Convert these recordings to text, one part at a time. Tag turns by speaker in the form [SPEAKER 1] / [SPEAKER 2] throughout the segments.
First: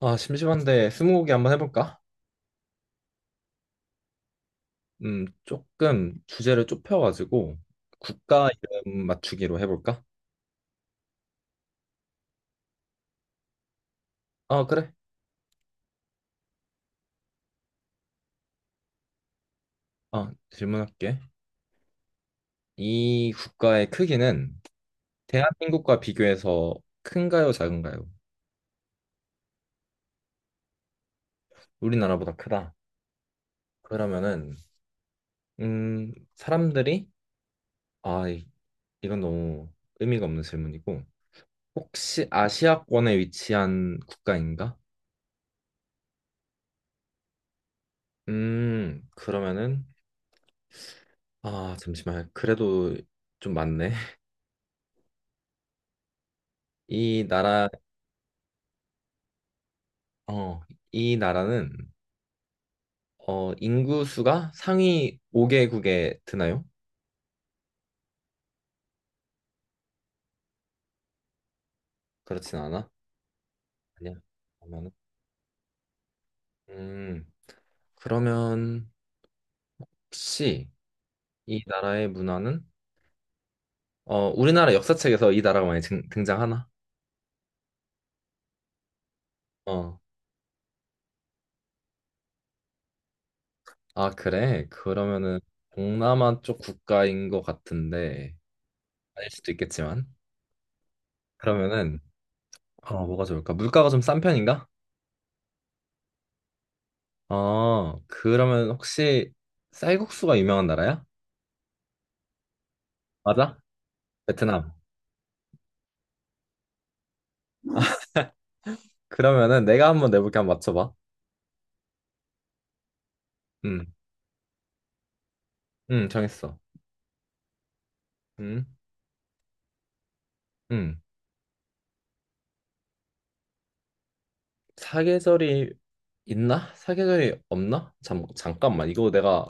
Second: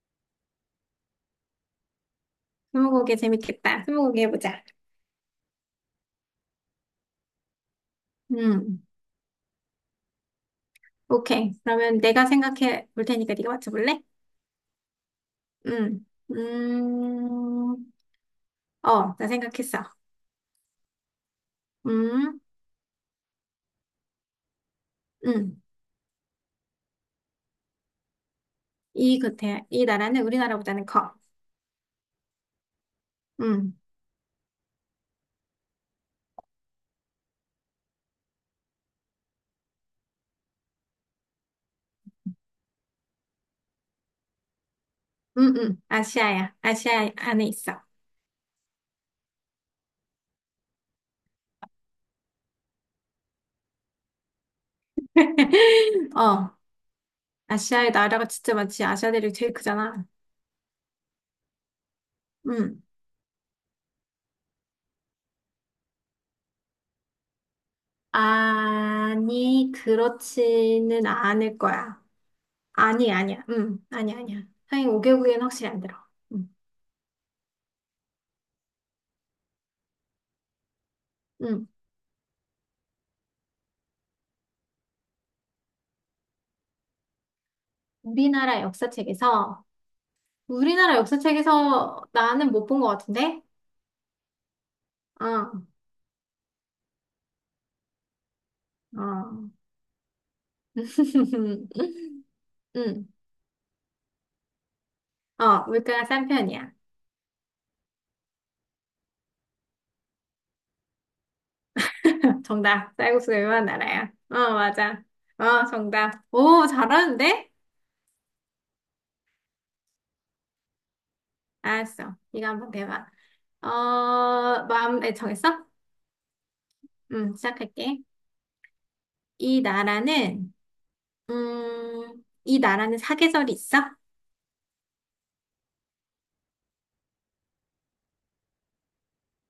[SPEAKER 1] 아, 심심한데 스무고개 한번 해볼까?
[SPEAKER 2] 스무고개 재밌겠다. 스무고개 해보자.
[SPEAKER 1] 조금 주제를 좁혀가지고 국가
[SPEAKER 2] 음,
[SPEAKER 1] 이름 맞추기로 해볼까?
[SPEAKER 2] 오케이. 그러면 내가 생각해 볼 테니까 네가 맞춰볼래?
[SPEAKER 1] 아, 그래.
[SPEAKER 2] 음, 음, 나 생각했어.
[SPEAKER 1] 아, 질문할게.
[SPEAKER 2] 음,
[SPEAKER 1] 이 국가의 크기는
[SPEAKER 2] 음.
[SPEAKER 1] 대한민국과 비교해서 큰가요, 작은가요?
[SPEAKER 2] 이 나라는 우리나라보다는 커.
[SPEAKER 1] 우리나라보다 크다.
[SPEAKER 2] 음,
[SPEAKER 1] 그러면은 사람들이 아, 이- 이건 너무 의미가 없는 질문이고 혹시 아시아권에 위치한 국가인가?
[SPEAKER 2] 아시아야. 아시아 안에 있어.
[SPEAKER 1] 그러면은 아, 잠시만. 그래도 좀 많네.
[SPEAKER 2] 어,
[SPEAKER 1] 이 나라,
[SPEAKER 2] 아시아의 나라가 진짜 많지. 아시아 대륙이 제일 크잖아.
[SPEAKER 1] 어, 이 나라는
[SPEAKER 2] 음.
[SPEAKER 1] 어, 인구 수가 상위 5개국에 드나요?
[SPEAKER 2] 아니, 그렇지는 않을 거야.
[SPEAKER 1] 그렇진 않아?
[SPEAKER 2] 아니, 아니야. 아니,
[SPEAKER 1] 아니야.
[SPEAKER 2] 아니야. 상위
[SPEAKER 1] 그러면은
[SPEAKER 2] 5개국에는 확실히 안 들어. 음,
[SPEAKER 1] 음, 그러면 혹시 이
[SPEAKER 2] 음.
[SPEAKER 1] 나라의 문화는 어, 우리나라 역사책에서 이 나라가 많이 등장하나?
[SPEAKER 2] 우리나라 역사책에서,
[SPEAKER 1] 어.
[SPEAKER 2] 우리나라 역사책에서 나는 못 본 것 같은데?
[SPEAKER 1] 아, 그래. 그러면은
[SPEAKER 2] 어,
[SPEAKER 1] 동남아 쪽 국가인 것 같은데 아닐
[SPEAKER 2] 어.
[SPEAKER 1] 수도 있겠지만 그러면은 어,
[SPEAKER 2] 음,
[SPEAKER 1] 뭐가 좋을까? 물가가 좀 싼 편인가?
[SPEAKER 2] 어, 물가가 싼 편이야.
[SPEAKER 1] 어, 그러면 혹시 쌀국수가 유명한 나라야?
[SPEAKER 2] 정답. 쌀국수
[SPEAKER 1] 맞아?
[SPEAKER 2] 유명한 나라야. 어,
[SPEAKER 1] 베트남.
[SPEAKER 2] 맞아. 어, 정답. 오, 잘하는데?
[SPEAKER 1] 그러면은 내가 한번 내볼게 한번 맞춰봐.
[SPEAKER 2] 알았어. 이거 한번 내봐. 어,
[SPEAKER 1] 응,
[SPEAKER 2] 마음에 정했어?
[SPEAKER 1] 응, 정했어.
[SPEAKER 2] 시작할게.
[SPEAKER 1] 응,
[SPEAKER 2] 이 나라는,
[SPEAKER 1] 응.
[SPEAKER 2] 이 나라는 사계절이 있어?
[SPEAKER 1] 사계절이 있나? 사계절이 없나? 잠깐만. 이거 내가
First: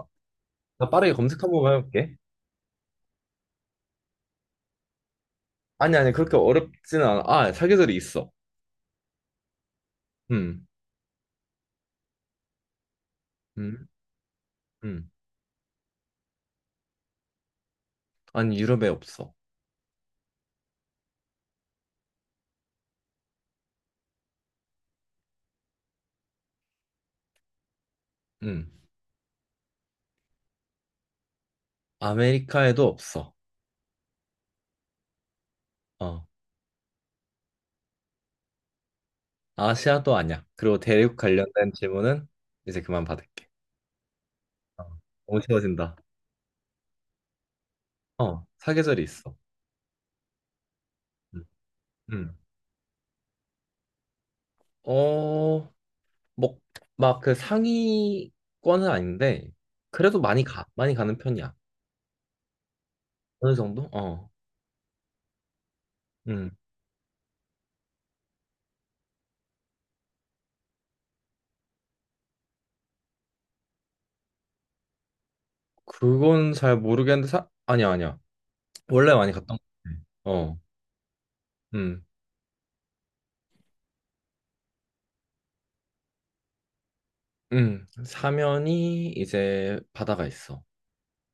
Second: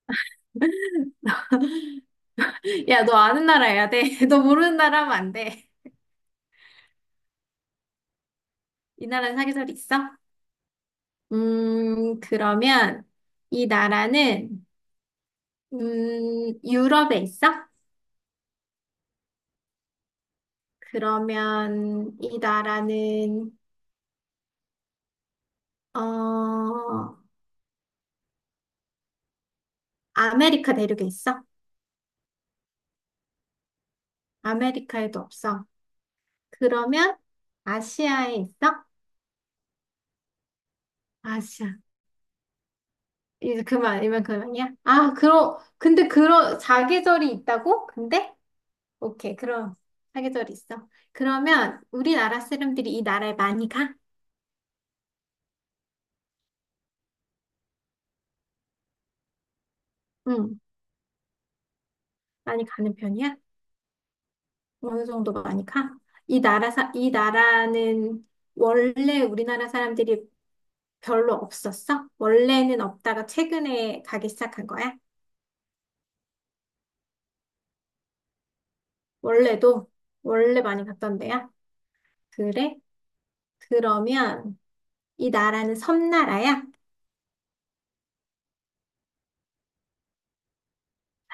[SPEAKER 1] 나 빠르게 검색 한번 해볼게.
[SPEAKER 2] 야, 너 아는 나라 해야 돼. 너 모르는 나라 하면 안 돼.
[SPEAKER 1] 아니, 아니, 그렇게 어렵지는 않아. 아, 사계절이 있어.
[SPEAKER 2] 이 나라는 사계절이 있어?
[SPEAKER 1] 응,
[SPEAKER 2] 그러면 이
[SPEAKER 1] 응,
[SPEAKER 2] 나라는,
[SPEAKER 1] 응.
[SPEAKER 2] 유럽에 있어?
[SPEAKER 1] 아니, 유럽에 없어.
[SPEAKER 2] 그러면 이 나라는, 어,
[SPEAKER 1] 응.
[SPEAKER 2] 아메리카 대륙에 있어?
[SPEAKER 1] 아메리카에도 없어.
[SPEAKER 2] 아메리카에도 없어.
[SPEAKER 1] 어.
[SPEAKER 2] 그러면 아시아에 있어?
[SPEAKER 1] 아시아도 아니야. 그리고 대륙 관련된
[SPEAKER 2] 아시아.
[SPEAKER 1] 질문은 이제 그만 받을게.
[SPEAKER 2] 이만 그만이야?
[SPEAKER 1] 어. 너무 쉬워진다.
[SPEAKER 2] 근데 사계절이 있다고? 근데?
[SPEAKER 1] 어, 사계절이 있어.
[SPEAKER 2] 오케이, 그럼 사계절 있어.
[SPEAKER 1] 응.
[SPEAKER 2] 그러면
[SPEAKER 1] 응.
[SPEAKER 2] 우리나라 사람들이 이 나라에 많이 가?
[SPEAKER 1] 어, 뭐, 막 그 상위권은 아닌데, 그래도 많이
[SPEAKER 2] 응,
[SPEAKER 1] 가. 많이 가는 편이야.
[SPEAKER 2] 많이 가는 편이야?
[SPEAKER 1] 어느 정도? 어.
[SPEAKER 2] 어느 정도 많이 가?
[SPEAKER 1] 음.
[SPEAKER 2] 이 나라는 원래 우리나라 사람들이 별로 없었어? 원래는 없다가 최근에 가기 시작한 거야?
[SPEAKER 1] 그건 잘 모르겠는데, 사... 아니야, 아니야. 원래 많이 갔던 것
[SPEAKER 2] 원래도
[SPEAKER 1] 같아. 어.
[SPEAKER 2] 원래 많이 갔던 데야?
[SPEAKER 1] 음.
[SPEAKER 2] 그래? 그러면 이 나라는 섬나라야?
[SPEAKER 1] 음. 사면이 이제 바다가 있어.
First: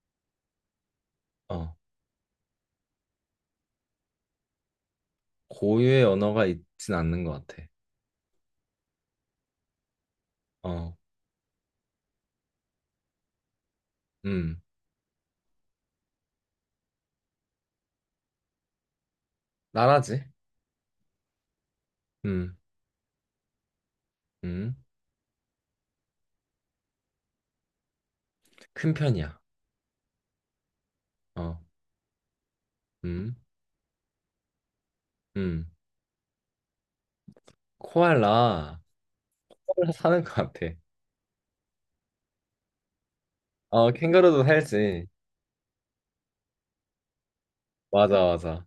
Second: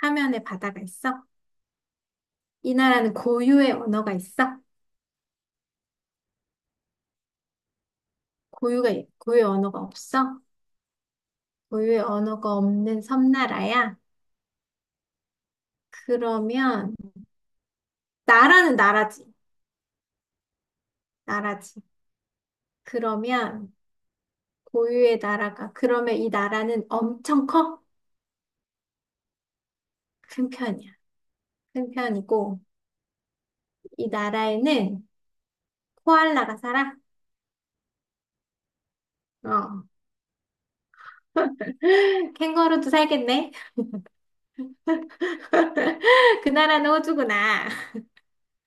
[SPEAKER 2] 사면에 바다가 있어?
[SPEAKER 1] 어.
[SPEAKER 2] 이 나라는 고유의 언어가 있어?
[SPEAKER 1] 고유의 언어가 있진 않는 것 같아.
[SPEAKER 2] 고유가 고유의 언어가 없어?
[SPEAKER 1] 어.
[SPEAKER 2] 고유의 언어가 없는 섬나라야?
[SPEAKER 1] 음.
[SPEAKER 2] 그러면 나라는 나라지.
[SPEAKER 1] 나라지?
[SPEAKER 2] 나라지.
[SPEAKER 1] 음.
[SPEAKER 2] 그러면
[SPEAKER 1] 음.
[SPEAKER 2] 고유의 나라가 그러면 이 나라는 엄청 커?
[SPEAKER 1] 큰 편이야.
[SPEAKER 2] 큰 편이야.
[SPEAKER 1] 어.
[SPEAKER 2] 큰 편이고
[SPEAKER 1] 음.
[SPEAKER 2] 이 나라에는
[SPEAKER 1] 음.
[SPEAKER 2] 코알라가 살아?
[SPEAKER 1] 코알라.
[SPEAKER 2] 어.
[SPEAKER 1] 코알라 사는 것 같아.
[SPEAKER 2] 캥거루도 살겠네.
[SPEAKER 1] 어, 캥거루도 살지.
[SPEAKER 2] 그 나라는 호주구나.
[SPEAKER 1] 맞아, 맞아.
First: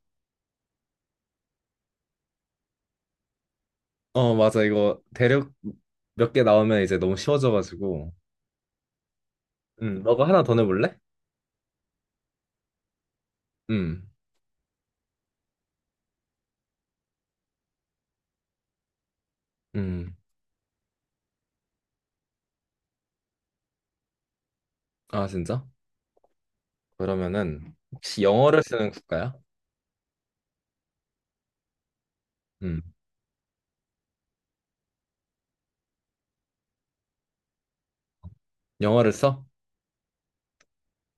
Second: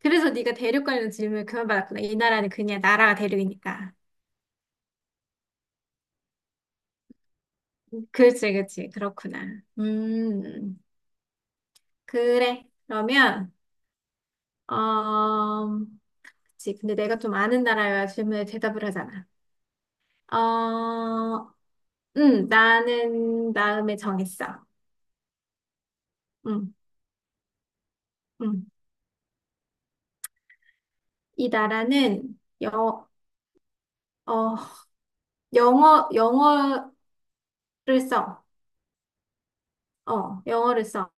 [SPEAKER 2] 그래서 네가 대륙 관련 질문을 그만받았구나. 이 나라는 그냥 나라가 대륙이니까.
[SPEAKER 1] 어, 맞아. 이거 대륙 몇 개 나오면 이제 너무 쉬워져가지고.
[SPEAKER 2] 그렇지, 그렇지. 그렇구나.
[SPEAKER 1] 너가 하나 더 내볼래?
[SPEAKER 2] 그래. 그러면
[SPEAKER 1] 음,
[SPEAKER 2] 어, 그치. 근데 내가 좀 아는 나라여야 질문에 대답을 하잖아.
[SPEAKER 1] 음.
[SPEAKER 2] 어, 나는 마음에 정했어.
[SPEAKER 1] 아, 진짜?
[SPEAKER 2] 음,
[SPEAKER 1] 그러면은 혹시 영어를
[SPEAKER 2] 음.
[SPEAKER 1] 쓰는 국가야?
[SPEAKER 2] 이 나라는
[SPEAKER 1] 음,
[SPEAKER 2] 어, 영어를 써.
[SPEAKER 1] 영어를 써?
[SPEAKER 2] 어, 영어를 써.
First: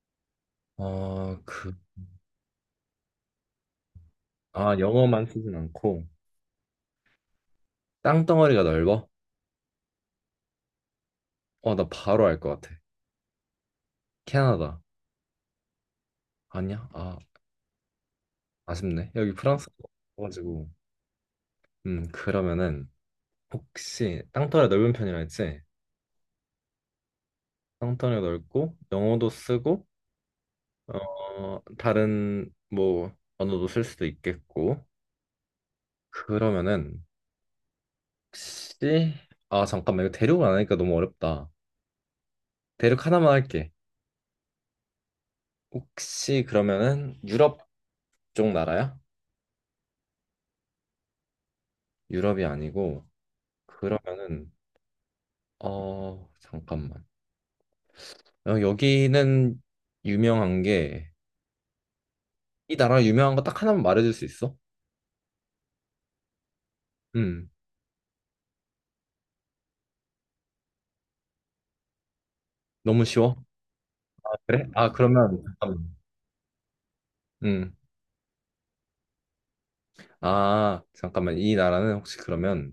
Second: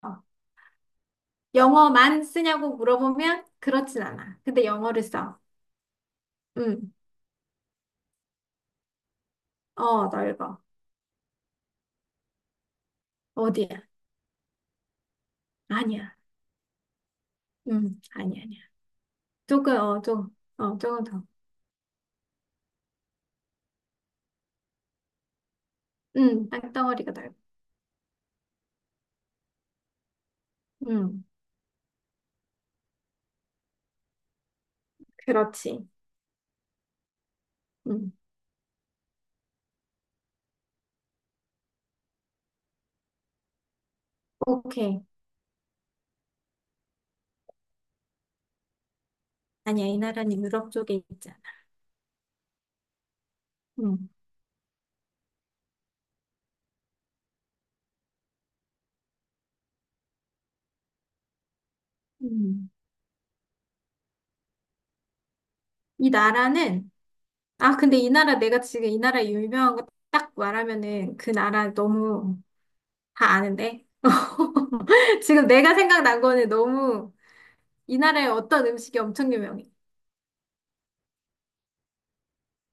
[SPEAKER 1] 어, 그,
[SPEAKER 2] 영어만 쓰냐고 물어보면 그렇진 않아. 근데
[SPEAKER 1] 아,
[SPEAKER 2] 영어를
[SPEAKER 1] 영어만
[SPEAKER 2] 써.
[SPEAKER 1] 쓰진 않고
[SPEAKER 2] 음,
[SPEAKER 1] 땅덩어리가 넓어?
[SPEAKER 2] 어, 넓어.
[SPEAKER 1] 어, 나 바로 알 것 같아.
[SPEAKER 2] 어디야?
[SPEAKER 1] 캐나다.
[SPEAKER 2] 아니야.
[SPEAKER 1] 아니야? 아,
[SPEAKER 2] 아니야, 아니야.
[SPEAKER 1] 아쉽네. 여기 프랑스
[SPEAKER 2] 조금, 어, 좀,
[SPEAKER 1] 가지고.
[SPEAKER 2] 어, 조금 더.
[SPEAKER 1] 그러면은 혹시 땅덩어리 넓은 편이라 했지?
[SPEAKER 2] 땅덩어리가 넓어.
[SPEAKER 1] 땅덩어리 넓고 영어도 쓰고
[SPEAKER 2] 음,
[SPEAKER 1] 어, 다른 뭐 언어도 쓸 수도 있겠고.
[SPEAKER 2] 그렇지.
[SPEAKER 1] 그러면은
[SPEAKER 2] 음,
[SPEAKER 1] 혹시 아 잠깐만 이거 대륙을 안 하니까 너무 어렵다. 대륙 하나만 할게.
[SPEAKER 2] 오케이.
[SPEAKER 1] 혹시 그러면은 유럽 쪽 나라야?
[SPEAKER 2] 아니야, 이 나라는 유럽 쪽에 있잖아.
[SPEAKER 1] 유럽이 아니고
[SPEAKER 2] 음,
[SPEAKER 1] 그러면은 어 잠깐만. 어, 여기는 유명한 게
[SPEAKER 2] 음.
[SPEAKER 1] 이 나라 유명한 거 딱 하나만 말해줄 수 있어?
[SPEAKER 2] 이 나라는,
[SPEAKER 1] 음
[SPEAKER 2] 내가 지금 이 나라 유명한 거 딱 말하면은 그 나라 너무
[SPEAKER 1] 너무
[SPEAKER 2] 다
[SPEAKER 1] 쉬워.
[SPEAKER 2] 아는데?
[SPEAKER 1] 아, 그래? 아 그러면
[SPEAKER 2] 지금 내가
[SPEAKER 1] 잠깐만.
[SPEAKER 2] 생각난 거는 너무
[SPEAKER 1] 음.
[SPEAKER 2] 이 나라의 어떤 음식이 엄청 유명해.
[SPEAKER 1] 아 잠깐만 이 나라는 혹시 그러면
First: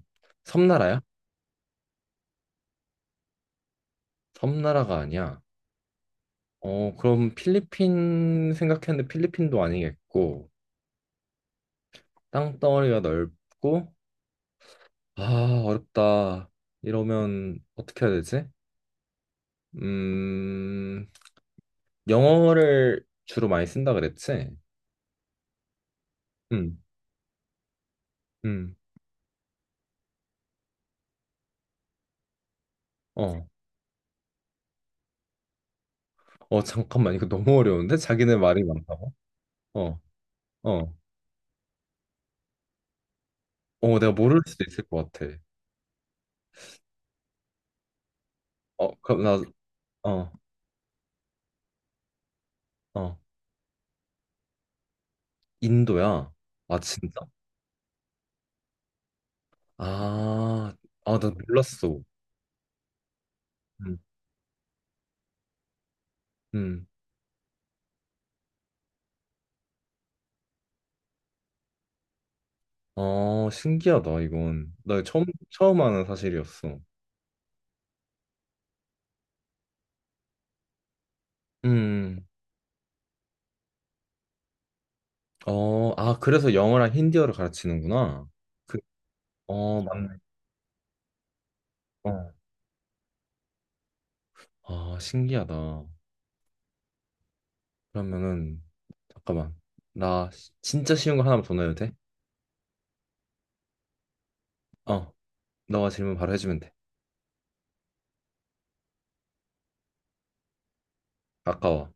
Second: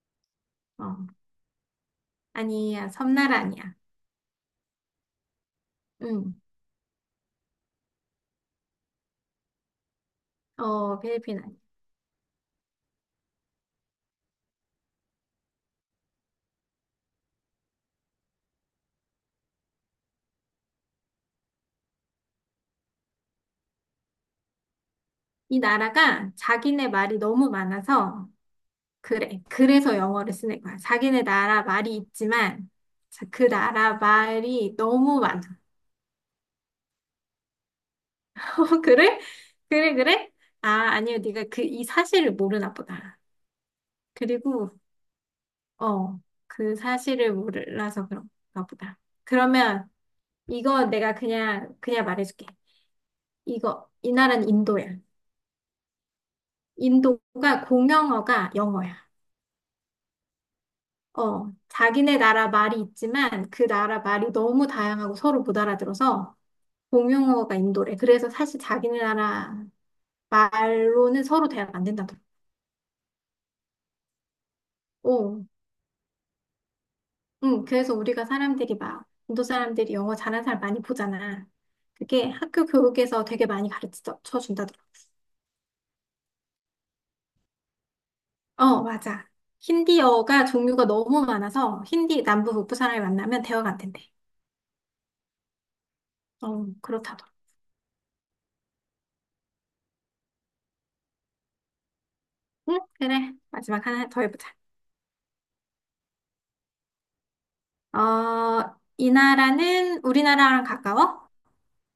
[SPEAKER 2] 어,
[SPEAKER 1] 섬나라야?
[SPEAKER 2] 아니야, 섬나라 아니야.
[SPEAKER 1] 섬나라가 아니야.
[SPEAKER 2] 음,
[SPEAKER 1] 어, 그럼 필리핀 생각했는데 필리핀도 아니겠고,
[SPEAKER 2] 어, 필리핀 아니야.
[SPEAKER 1] 땅덩어리가 넓고, 아, 어렵다. 이러면 어떻게 해야 되지? 음, 영어를 주로 많이 쓴다 그랬지?
[SPEAKER 2] 이 나라가
[SPEAKER 1] 응,
[SPEAKER 2] 자기네 말이 너무 많아서
[SPEAKER 1] 응
[SPEAKER 2] 그래. 그래서 영어를 쓰는 거야. 자기네 나라 말이 있지만, 자,
[SPEAKER 1] 어,
[SPEAKER 2] 그 나라 말이 너무 많아.
[SPEAKER 1] 어, 잠깐만, 이거 너무 어려운데? 자기네 말이
[SPEAKER 2] 어,
[SPEAKER 1] 많다고?
[SPEAKER 2] 그래? 그래,
[SPEAKER 1] 어,
[SPEAKER 2] 그래? 아,
[SPEAKER 1] 어,
[SPEAKER 2] 아니요. 네가 그 이 사실을 모르나 보다.
[SPEAKER 1] 어, 내가 모를 수도
[SPEAKER 2] 그리고,
[SPEAKER 1] 있을 것 같아.
[SPEAKER 2] 어, 그 사실을 몰라서 그런가
[SPEAKER 1] 어,
[SPEAKER 2] 보다.
[SPEAKER 1] 그럼 나,
[SPEAKER 2] 그러면
[SPEAKER 1] 어,
[SPEAKER 2] 이거 내가 그냥 말해줄게.
[SPEAKER 1] 어,
[SPEAKER 2] 이 나라는 인도야.
[SPEAKER 1] 인도야? 아, 진짜?
[SPEAKER 2] 인도가 공용어가 영어야.
[SPEAKER 1] 아, 아, 나
[SPEAKER 2] 어,
[SPEAKER 1] 몰랐어.
[SPEAKER 2] 자기네 나라 말이 있지만 그
[SPEAKER 1] 음.
[SPEAKER 2] 나라 말이 너무 다양하고 서로 못 알아들어서
[SPEAKER 1] 음.
[SPEAKER 2] 공용어가 인도래. 그래서 사실 자기네 나라 말로는 서로 대화가 안 된다더라고.
[SPEAKER 1] 아, 신기하다, 이건. 나 처음,
[SPEAKER 2] 어,
[SPEAKER 1] 처음 아는 사실이었어.
[SPEAKER 2] 응, 그래서 우리가 사람들이 막 인도 사람들이 영어 잘하는 사람 많이 보잖아.
[SPEAKER 1] 음,
[SPEAKER 2] 그게 학교 교육에서 되게 많이 가르쳐 준다더라고.
[SPEAKER 1] 어, 아, 그래서 영어랑 힌디어를 가르치는구나. 그,
[SPEAKER 2] 어, 맞아.
[SPEAKER 1] 어, 맞네.
[SPEAKER 2] 힌디어가 종류가 너무 많아서 힌디
[SPEAKER 1] 어.
[SPEAKER 2] 남부 북부 사람이 만나면 대화가 안 된대.
[SPEAKER 1] 아, 신기하다.
[SPEAKER 2] 어, 그렇다더라고.
[SPEAKER 1] 그러면은, 잠깐만. 진짜 쉬운 거 하나만 더 넣어도 돼?
[SPEAKER 2] 응, 그래. 마지막 하나 더 해보자.
[SPEAKER 1] 어, 너가 질문 바로 해주면 돼.
[SPEAKER 2] 어, 이 나라는 우리나라랑 가까워?
[SPEAKER 1] 아까워.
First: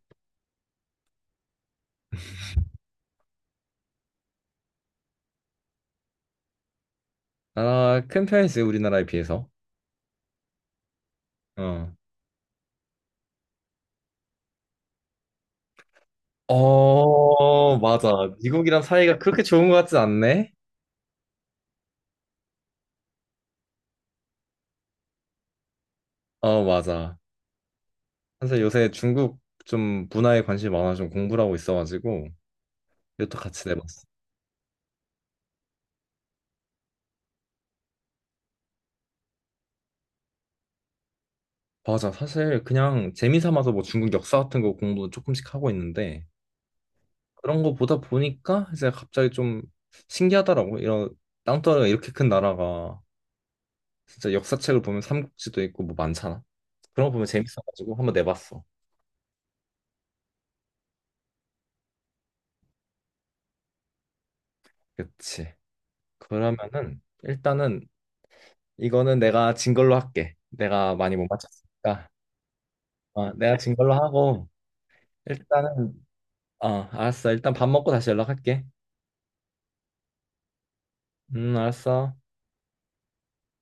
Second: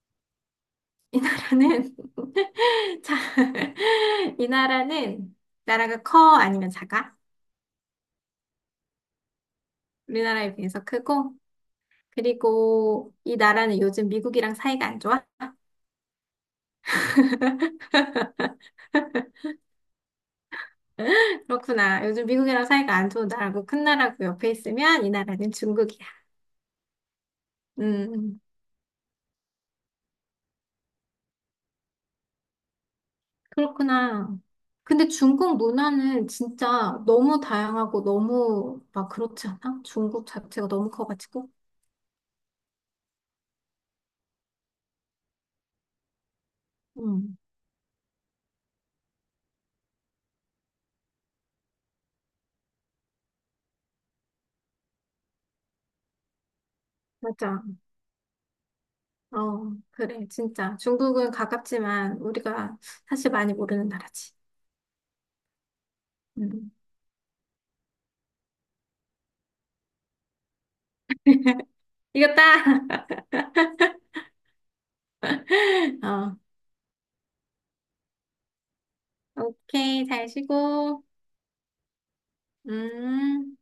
[SPEAKER 2] 이 나라는 자, 이 나라는 나라가 커 아니면 작아?
[SPEAKER 1] 나라 큰 편이지, 우리나라에 비해서.
[SPEAKER 2] 우리나라에 비해서 크고
[SPEAKER 1] 어.
[SPEAKER 2] 그리고 이 나라는 요즘 미국이랑 사이가 안 좋아?
[SPEAKER 1] 어, 맞아. 미국이랑 사이가 그렇게 좋은 것 같진 않네?
[SPEAKER 2] 그렇구나. 요즘 미국이랑 사이가 안 좋은 나라고 큰 나라고 옆에 있으면 이 나라는 중국이야.
[SPEAKER 1] 어, 맞아.
[SPEAKER 2] 음.
[SPEAKER 1] 사실 요새 중국 좀 문화에 관심이 많아 좀 공부를 하고 있어가지고 이것도 같이 내봤어.
[SPEAKER 2] 그렇구나. 근데 중국 문화는 진짜 너무 다양하고 너무 막 그렇지 않아? 중국 자체가 너무 커가지고.
[SPEAKER 1] 맞아. 사실 그냥 재미 삼아서 뭐 중국 역사 같은 거 공부 조금씩 하고 있는데
[SPEAKER 2] 응,
[SPEAKER 1] 그런 거 보다 보니까 이제 갑자기 좀 신기하더라고. 이런 땅덩어리가 이렇게 큰 나라가 진짜 역사책을 보면 삼국지도 있고 뭐 많잖아. 그런 거 보면
[SPEAKER 2] 맞아.
[SPEAKER 1] 재밌어가지고 한번 내봤어.
[SPEAKER 2] 어, 그래, 진짜. 중국은 가깝지만 우리가 사실 많이 모르는 나라지.
[SPEAKER 1] 그치.
[SPEAKER 2] 음.
[SPEAKER 1] 그러면은 일단은 이거는 내가 진 걸로 할게. 내가 많이 못 맞췄으니까.
[SPEAKER 2] 이겼다!
[SPEAKER 1] 아, 내가 진 걸로 하고 일단은
[SPEAKER 2] 어,
[SPEAKER 1] 어, 알았어. 일단 밥 먹고 다시 연락할게.
[SPEAKER 2] 오케이, 잘 쉬고.
[SPEAKER 1] 알았어.
[SPEAKER 2] 음.